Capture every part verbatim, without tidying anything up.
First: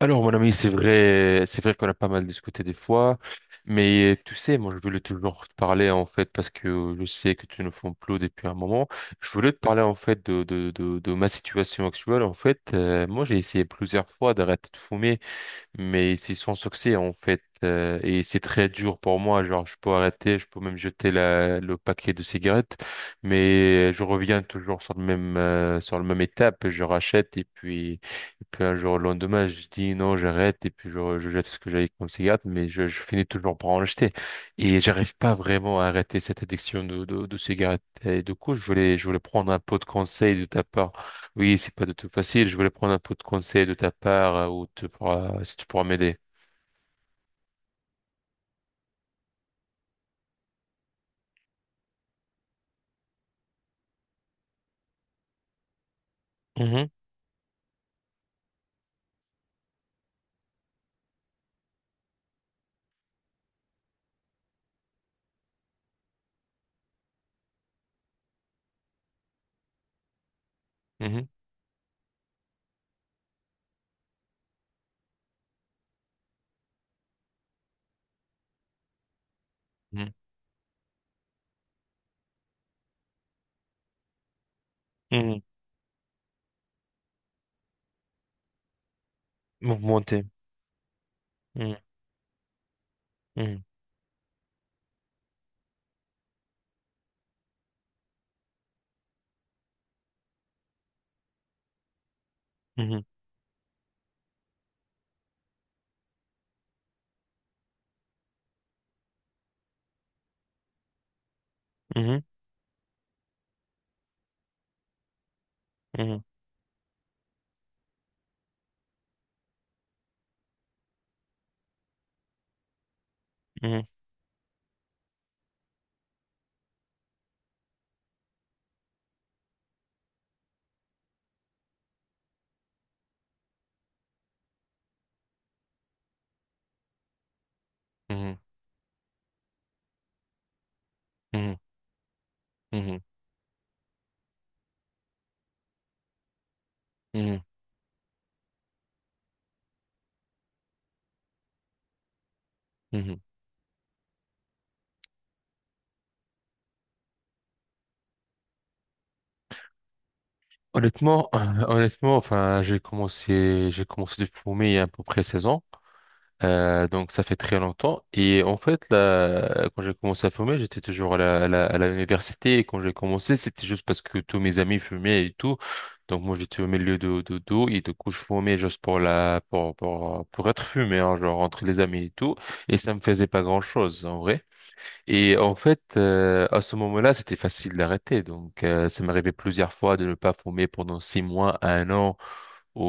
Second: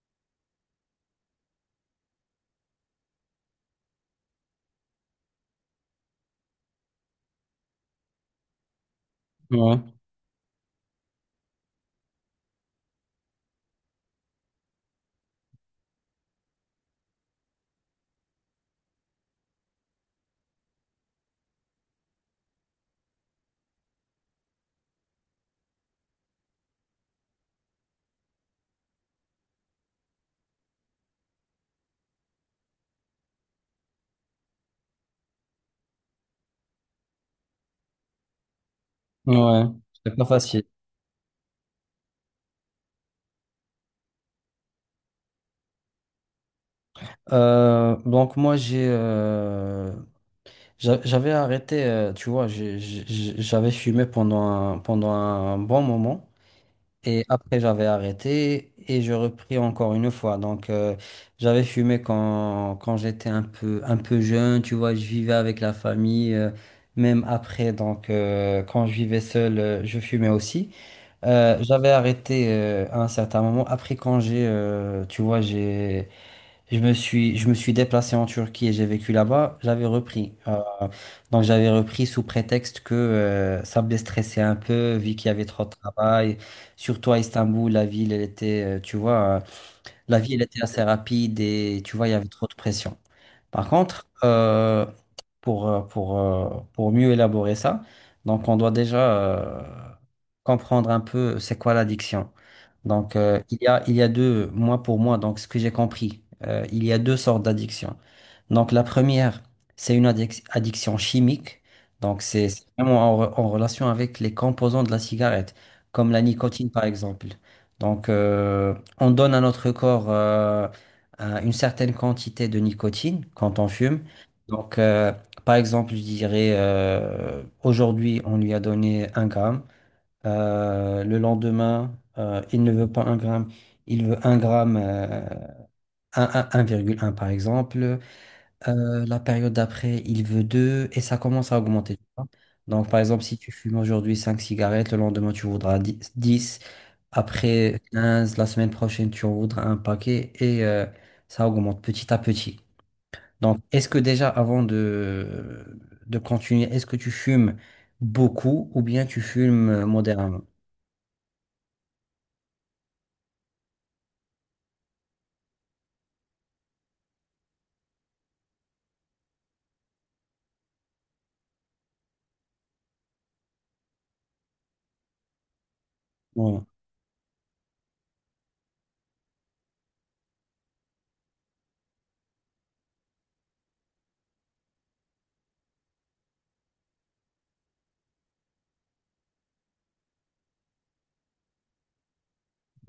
Alors, mon ami, c'est vrai, c'est vrai qu'on a pas mal discuté des fois, mais tu sais, moi, je voulais toujours te parler, en fait, parce que je sais que tu ne fais plus depuis un moment. Je voulais te parler, Ouais, en fait, de, de, de, de ma situation actuelle. En fait, euh, moi, j'ai essayé plusieurs fois d'arrêter de fumer, mais c'est sans succès en fait, euh, et c'est très dur pour moi, genre je peux arrêter, je peux même jeter la, le paquet de cigarettes, mais je reviens toujours sur le même euh, sur le même étape, je rachète, et puis et puis un jour, le lendemain, je dis non, j'arrête, et puis je, je jette ce que j'avais comme cigarette, mais je, je finis toujours par en acheter. Et j'arrive pas vraiment à arrêter cette addiction de de, de cigarettes, et du coup, je voulais je voulais prendre un ouais. peu de C'est pas conseil de ta facile. part. Oui, c'est pas du tout facile. Je voulais prendre un peu de conseils de ta part, euh, ou tu pourras, si tu pourras m'aider. Euh, donc moi j'ai euh, j'a- j'avais arrêté, euh, tu vois, j'ai- j'ai- j'avais fumé pendant un, pendant un bon moment, Mhm, et après j'avais arrêté et je repris encore une fois. Donc euh, j'avais fumé quand, quand j'étais un peu, un peu jeune, tu vois, je vivais avec la famille, euh, même après, donc euh, quand je vivais seul, euh, je fumais aussi. mhm, Euh, j'avais arrêté euh, à un certain moment. Après quand j'ai, euh, tu vois, j'ai... Je me suis, je me suis déplacé en Turquie et j'ai vécu là-bas. J'avais mhm, repris. Euh, donc j'avais repris sous prétexte que euh, ça me déstressait un peu, vu qu'il y mhm. avait trop de travail. Surtout à Istanbul, la ville, elle était, euh, tu vois, euh, la Mouvementé. ville elle était assez rapide Mhm, et tu vois, il y avait trop de pression. mhm, Par contre, euh, pour, euh, pour, euh, pour mieux élaborer ça, donc on doit déjà euh, comprendre un peu c'est quoi l'addiction. mhm, Donc, euh, il y a, il y a deux, moi pour moi, donc ce que j'ai compris, euh, il y a deux sortes d'addictions. Donc, la première, c'est une addic- addiction chimique. mhm, Donc, c'est c'est vraiment en, re- en relation avec les composants de la cigarette, comme la mhm, nicotine par exemple. Donc, euh, on donne à notre corps euh, un- une certaine quantité de nicotine quand on fume. Donc, euh, par exemple, je dirais, euh, aujourd'hui, on lui a donné un gramme. Euh, le lendemain, euh, il ne veut pas un gramme, il veut un gramme, euh, un- un- 1,1 par exemple. mhm, Euh, la période d'après, il veut deux et ça commence mhm, à augmenter, tu vois. mhm, Donc, par mhm, exemple, si tu fumes aujourd'hui cinq cigarettes, le lendemain, tu voudras dix. mhm, Après quinze, la semaine prochaine, tu en voudras un paquet, et euh, ça augmente petit à petit. mhm. Donc, est-ce que déjà, avant de, de continuer, est-ce que tu fumes beaucoup ou bien tu fumes euh, modérément? Honnêtement, honnêtement, enfin, j'ai commencé, j'ai commencé depuis pour mai il y a à peu près seize ans. Euh, donc ça fait très longtemps. Et en fait, là, quand j'ai commencé à fumer, j'étais toujours à la, à la, à la université. Et quand j'ai commencé, c'était juste parce que tous mes amis fumaient et tout. Donc moi, j'étais Bon. au milieu de, de, d'eau, et du coup, je fumais juste pour la, pour, pour, pour être fumé, hein, genre entre les amis et tout. Et ça me faisait pas grand-chose, en vrai. Et en fait, euh, à ce moment-là, c'était facile d'arrêter. Donc euh, ça m'arrivait plusieurs fois de ne pas fumer pendant six mois à un an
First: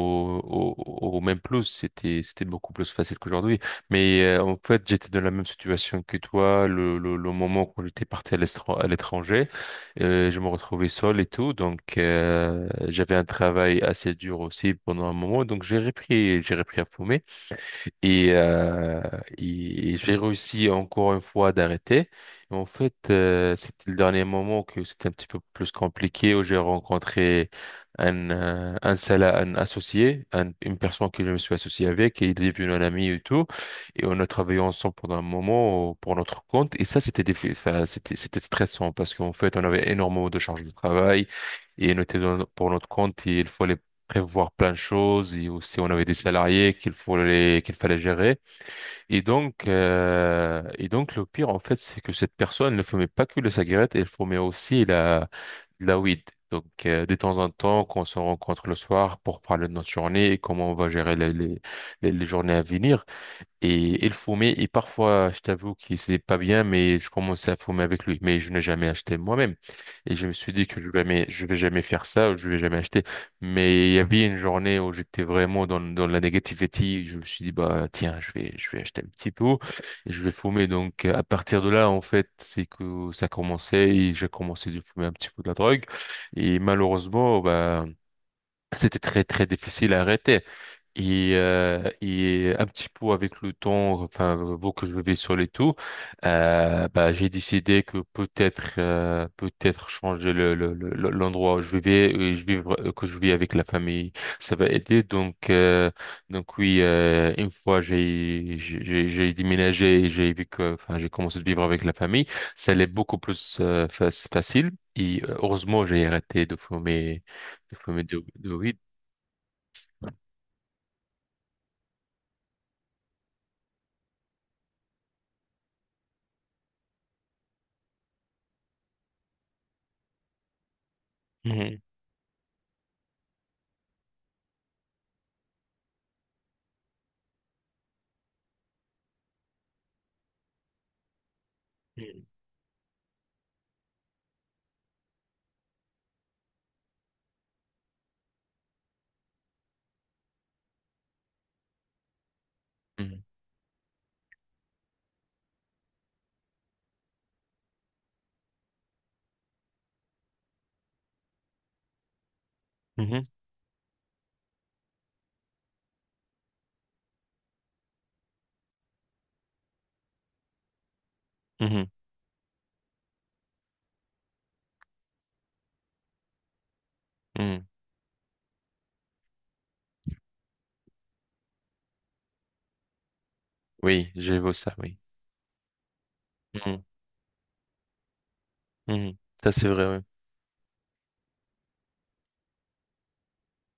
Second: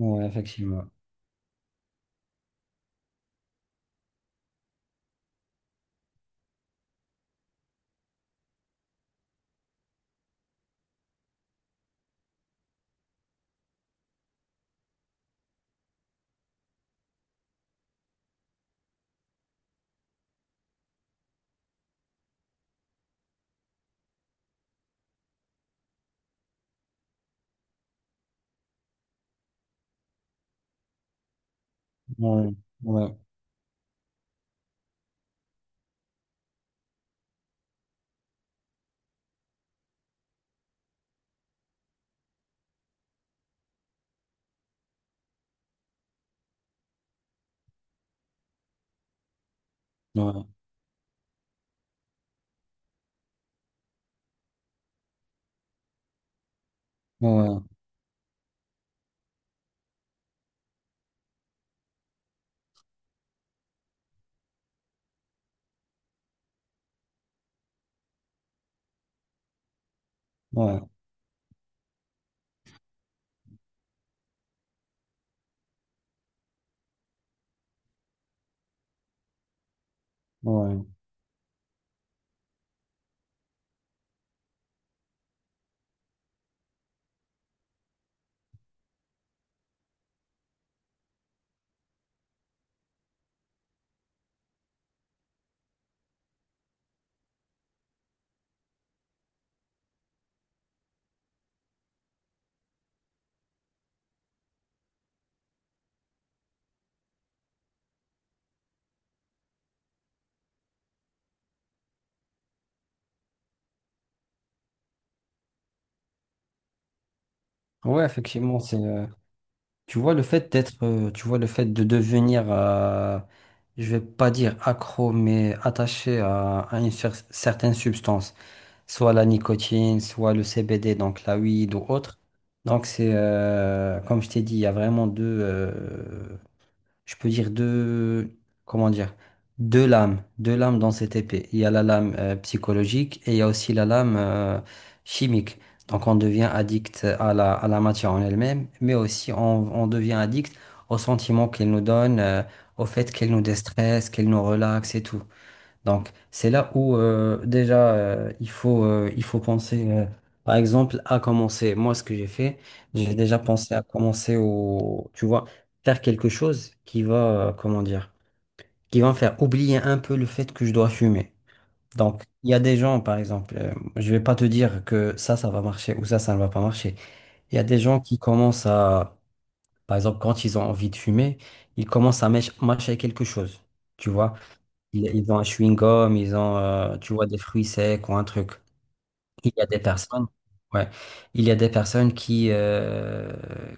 Ouais, effectivement. au, au même plus, c'était c'était beaucoup plus facile qu'aujourd'hui. Mais, euh, en fait, j'étais dans la même situation que toi, le, le, le moment qu'on était parti à l'estran- à l'étranger, euh, je me retrouvais seul et tout, donc euh, j'avais un travail assez dur aussi pendant un moment, donc j'ai repris j'ai repris à fumer. Et, euh, et et j'ai réussi encore une fois d'arrêter. Et en fait, euh, c'était le dernier moment que c'était un petit peu plus compliqué, où j'ai rencontré un, euh, un, sala- un associé, un- une personne que je me suis associé avec, et il est Ouais, devenu un ami ouais, et tout. Et on a travaillé ensemble pendant un moment, euh, pour notre compte. Et ça, c'était défi- enfin, c'était, c'était stressant parce qu'en fait, on avait énormément de charges de travail, et on était dans- pour notre compte, et il fallait prévoir plein de choses, et aussi on avait des salariés qu'il fallait qu'il fallait gérer. et donc ouais, euh, et donc le pire en fait, c'est que cette personne ne fumait pas que la cigarette, elle fumait aussi la la weed. Donc euh, de ouais, temps en ouais, temps quand on se rencontre le soir pour parler de notre journée et comment on va gérer les les, les les journées à venir. Et il fumait, et parfois, je t'avoue que c'était pas bien, mais je commençais à fumer avec lui. Mais je n'ai jamais acheté moi-même. Et je me suis dit que ouais. je vais jamais, je vais jamais faire ça, ou je vais jamais acheter. Mais il y avait une journée où j'étais vraiment dans, dans la négativité. Je me suis dit, bah, tiens, je vais, je vais acheter un petit peu, et je vais fumer. Ouais. Donc, à partir de là, en fait, c'est que ça commençait, et j'ai commencé de fumer un petit peu de la drogue. Et malheureusement, bah, c'était très très difficile à arrêter. Et, euh, et un petit peu avec le temps, enfin, vous que je vivais sur les tours, euh, bah, j'ai décidé que peut-être, euh, peut-être changer le, le- le- le- l'endroit où je vivais, et je vivre, que je vis avec la famille, ça va aider. Donc euh, donc oui, euh, une fois j'ai j'ai j'ai j'ai déménagé et j'ai vu que, enfin, j'ai commencé à vivre avec la famille, ça allait beaucoup plus euh, fa- facile. Et euh, heureusement, j'ai arrêté de fumer de fumer Ouais, de, de effectivement, weed. c'est. Euh, tu vois le fait d'être, euh, tu vois le fait de devenir, euh, je vais pas dire accro, mais attaché à, à une cer- certaine substance, soit la nicotine, soit le C B D, donc la weed Mhm, ou autre. Donc c'est, euh, comme je t'ai dit, il y a vraiment deux. Euh, je peux dire deux, comment dire, deux lames, deux lames dans cette épée. Il y a la lame euh, psychologique et il y a aussi la lame euh, chimique. Donc on devient addict à la, à la matière en elle-même, mais aussi on, on devient addict aux sentiments qu'elle nous donne, euh, au fait mhm, qu'elle nous déstresse, qu'elle nous relaxe et tout. Donc, c'est là où euh, déjà euh, il faut, euh, il faut penser, euh, par exemple, à commencer. Moi, ce que j'ai fait, j'ai mhm, déjà pensé à commencer au, tu vois, faire quelque chose qui va, euh, comment dire, qui va me faire oublier un peu le fait que je dois fumer. mhm, Donc, il y a des gens, par exemple, euh, je vais pas te dire que ça, ça va marcher ou ça, ça ne va pas marcher. Il y a mhm. des gens qui commencent à, par exemple, quand ils ont envie de fumer, ils commencent à mâch- mâcher quelque chose. Tu Oui, vois? j'ai beau ça, oui. Ils, ils ont un chewing-gum, ils ont, Mhm, euh, tu vois, des fruits secs ou un truc. mhm. Il Ça, y a c'est des vrai, oui. personnes, ouais, il y a des personnes qui, euh,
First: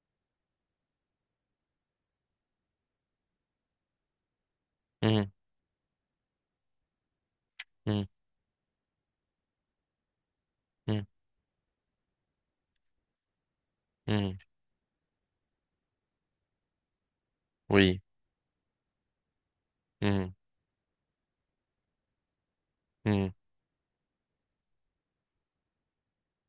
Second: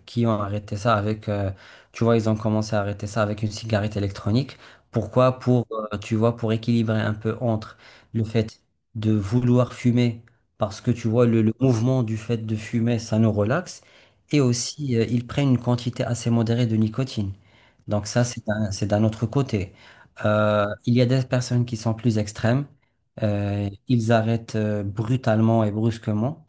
qui ont arrêté ça avec, euh, tu vois, ils ont commencé à arrêter ça avec une cigarette électronique. Mhm, Pourquoi? Pour, euh, tu vois, pour équilibrer un peu entre mhm, le fait de vouloir fumer, parce que mhm, tu vois, le, le mouvement du fait de fumer, ça nous relaxe, mhm. et aussi, euh, ils prennent une quantité assez modérée de nicotine. Oui. Donc ça, c'est d'un, c'est d'un autre côté. Mhm, Euh, il y a des personnes qui sont plus extrêmes, mhm. euh, ils arrêtent euh, brutalement et brusquement.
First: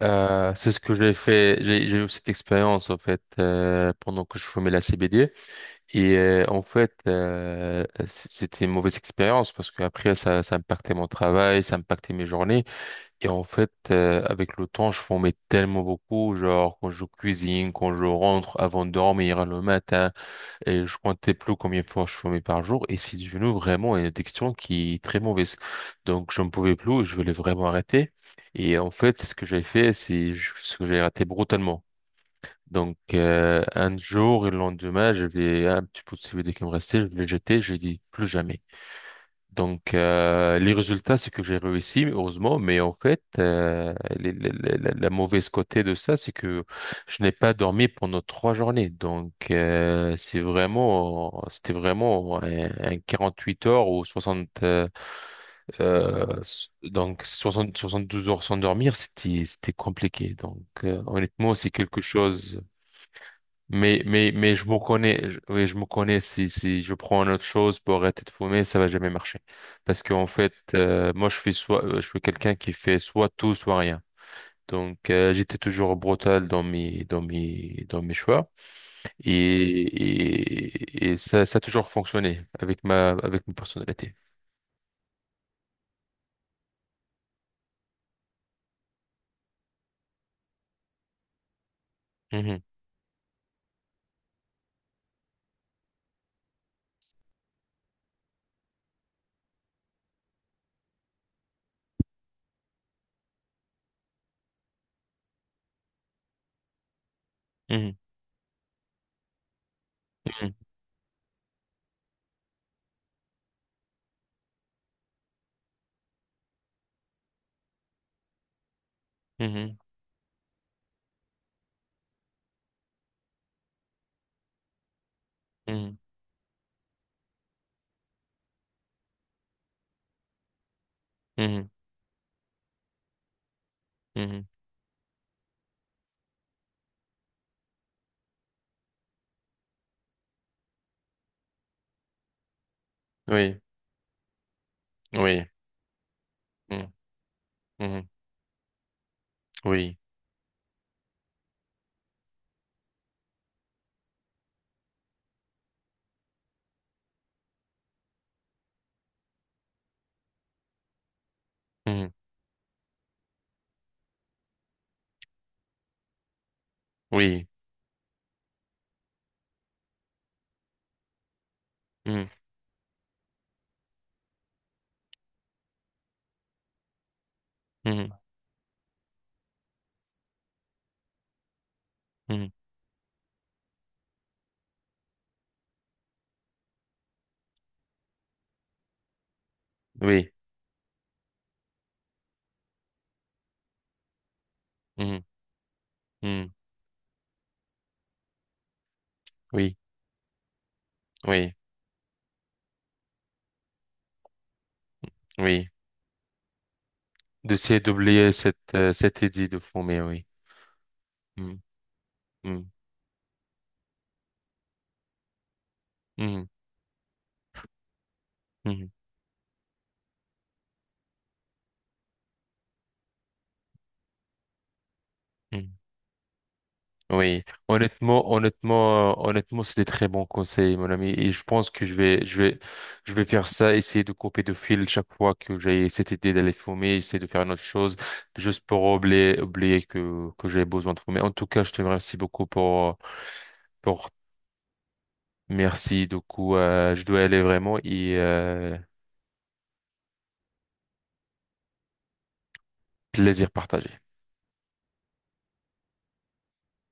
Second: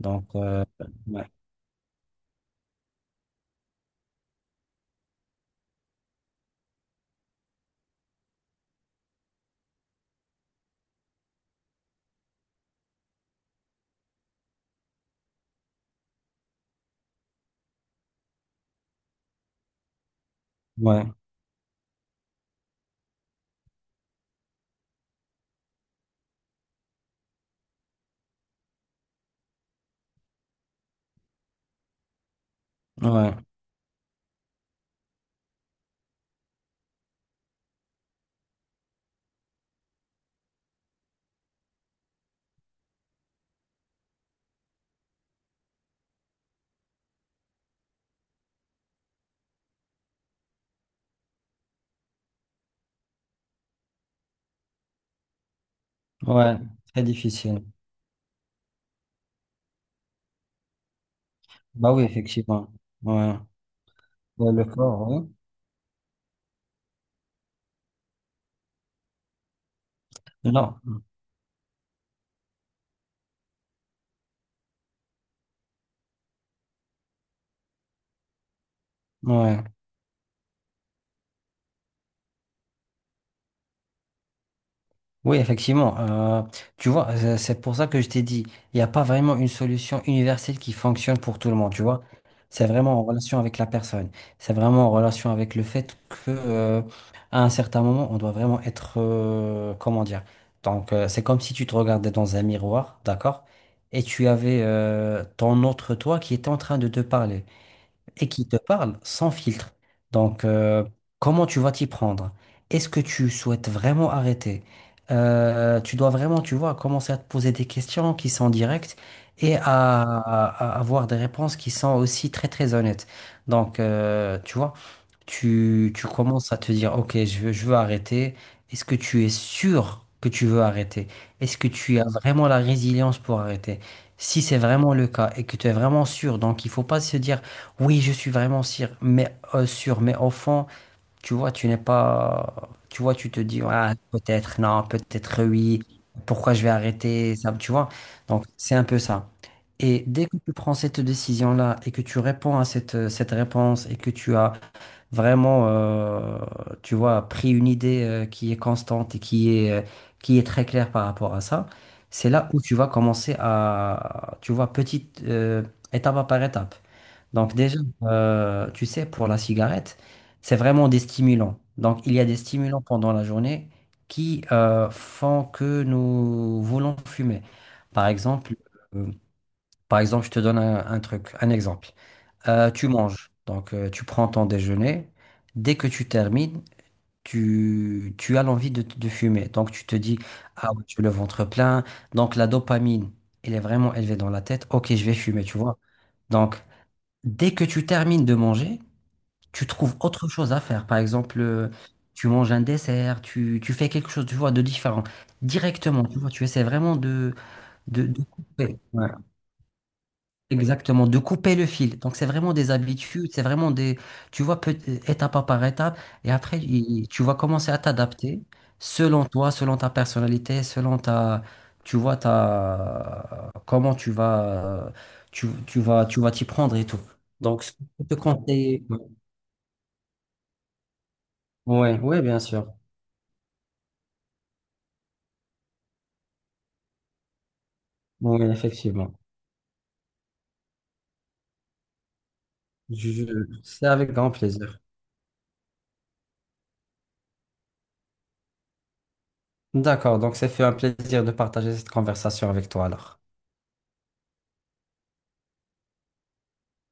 Donc, Euh, euh, c'est ce que j'ai ouais, fait. J'ai j'ai eu cette expérience, en fait, euh, pendant que je fumais la C B D. Et euh, en fait, euh, c- c'était une mauvaise expérience parce qu'après, ça, ça impactait mon travail, ça impactait mes journées. Et en fait, euh, avec le temps, je fumais tellement beaucoup, genre quand je cuisine, quand je rentre avant de dormir le matin. Et je ouais, comptais plus combien de fois je fumais par jour, et c'est devenu vraiment une addiction qui est très mauvaise. Donc je ne pouvais plus, je voulais vraiment arrêter. Et en fait, ce que j'ai fait, c'est je- ce que j'ai arrêté brutalement. Donc ouais, euh, un jour et le lendemain, j'avais un petit peu de C B D qui me restait, je l'ai jeté, j'ai dit plus jamais. Donc, euh, les résultats, c'est que j'ai réussi, heureusement, mais en fait, euh, les- les- les- la, la mauvaise côté de ça, c'est que je n'ai pas dormi pendant trois journées. Donc, euh, c'est vraiment, c'était vraiment un, un quarante-huit heures ou soixante, euh, euh, ouais, s- très donc difficile. soixante, soixante-douze heures sans dormir, c'était, c'était compliqué. Donc, euh, honnêtement, c'est Bah quelque oui, chose. effectivement. Ouais. Mais, mais, Ouais, Mais le je me corps, connais, ouais. je- oui, je me connais, si, si je prends une autre chose pour arrêter de fumer, ça va jamais marcher. Parce qu'en fait, Non, euh, moi, je fais soit, euh, je suis quelqu'un qui fait soit tout, soit rien. Donc, euh, j'étais toujours brutal dans mes, dans mes, dans mes choix. Et, ouais. Et, et ça, ça a toujours fonctionné avec ma, avec ma personnalité. Oui, effectivement. Euh, tu vois, euh, c'est pour ça que je t'ai dit, il n'y a pas vraiment une solution universelle qui fonctionne pour tout le monde, tu vois. Mhm, C'est vraiment en relation avec la personne. C'est vraiment en relation avec le fait que, euh, à un certain moment, on doit vraiment être, euh, comment dire. Donc, euh, c'est comme si tu te regardais dans un miroir, d'accord? Et tu avais, euh, ton autre toi qui était en train de te parler mhm, et qui te parle sans filtre. Donc, euh, comment tu vas t'y prendre? Est-ce que tu souhaites vraiment arrêter? Euh, tu dois vraiment, tu vois, commencer à te poser des questions qui sont directes et à, mhm, à- à avoir des réponses qui sont aussi très, très honnêtes. Donc, euh, tu vois tu, mhm, tu commences à te dire, OK, je veux, je veux arrêter. Est-ce que tu es sûr que tu veux arrêter? mhm, Est-ce que mhm, tu as vraiment la résilience pour arrêter? Si mhm. c'est vraiment le cas et que tu es vraiment sûr, donc il faut pas se dire, oui, je suis vraiment sûr, mais euh, sûr, mais au fond, tu vois, tu n'es pas, tu vois, tu te Oui, dis, ah, peut-être, non, peut-être oui, oui, pourquoi je vais mhm, arrêter ça, tu vois? mhm, Donc c'est un peu ça. oui, Et dès que tu prends cette décision-là et que tu réponds à cette, cette réponse et que tu as vraiment, euh, tu vois, pris une idée euh, qui est constante et qui est, euh, qui est très claire par rapport à ça, mhm, c'est là où tu vas commencer à, tu vois, petite euh, étape par étape. oui, Donc déjà, euh, tu sais, pour la cigarette, c'est vraiment des stimulants. Donc il y a mhm, des stimulants pendant la journée qui euh, font que nous voulons fumer. Par mhm, exemple, euh, par exemple, je te donne un un truc, un exemple. mhm, Euh, tu manges, donc euh, tu prends ton déjeuner. Dès que tu termines, tu, tu as l'envie de, de fumer. Donc tu te dis, oui. ah ouais, j'ai le ventre plein. Donc la dopamine, elle est vraiment élevée dans la tête. Ok, je vais Mhm. fumer, tu vois. Hmm. Donc dès que tu termines de manger, tu Oui, trouves autre chose à faire. Par exemple, oui, euh, tu manges un dessert, tu, tu fais quelque chose, tu vois, de différent. oui. Directement, tu vois, tu essaies vraiment de, D'essayer de, de d'oublier cette, couper. euh, Ouais. cette idée de fumer, oui. Exactement, de Hmm, couper le fil. Donc, c'est vraiment hmm, des habitudes, c'est vraiment des, tu vois, peut- étape par étape, et hmm, après, il- tu vas commencer à t'adapter hmm, selon toi, selon ta personnalité, selon ta, tu vois, ta, comment tu vas, tu, hmm. tu vas, tu vas t'y prendre et tout. Oui. Donc, ce que je peux te Honnêtement, conseiller, honnêtement, euh, Honnêtement, c'est des très bons conseils, mon ami. Et je pense que je ouais, ouais, vais, bien je vais, sûr, je vais, faire ça, essayer de couper de fil chaque fois que j'ai cette idée d'aller fumer, essayer de faire une autre chose, oui, juste pour effectivement. oublier, oublier que, que j'ai besoin de fumer. En tout cas, je te remercie beaucoup pour, Je- je- C'est pour, avec grand plaisir. merci. Du coup, euh, je dois aller vraiment et, euh, D'accord, donc c'est fait un plaisir de partager cette conversation avec toi alors. plaisir partagé.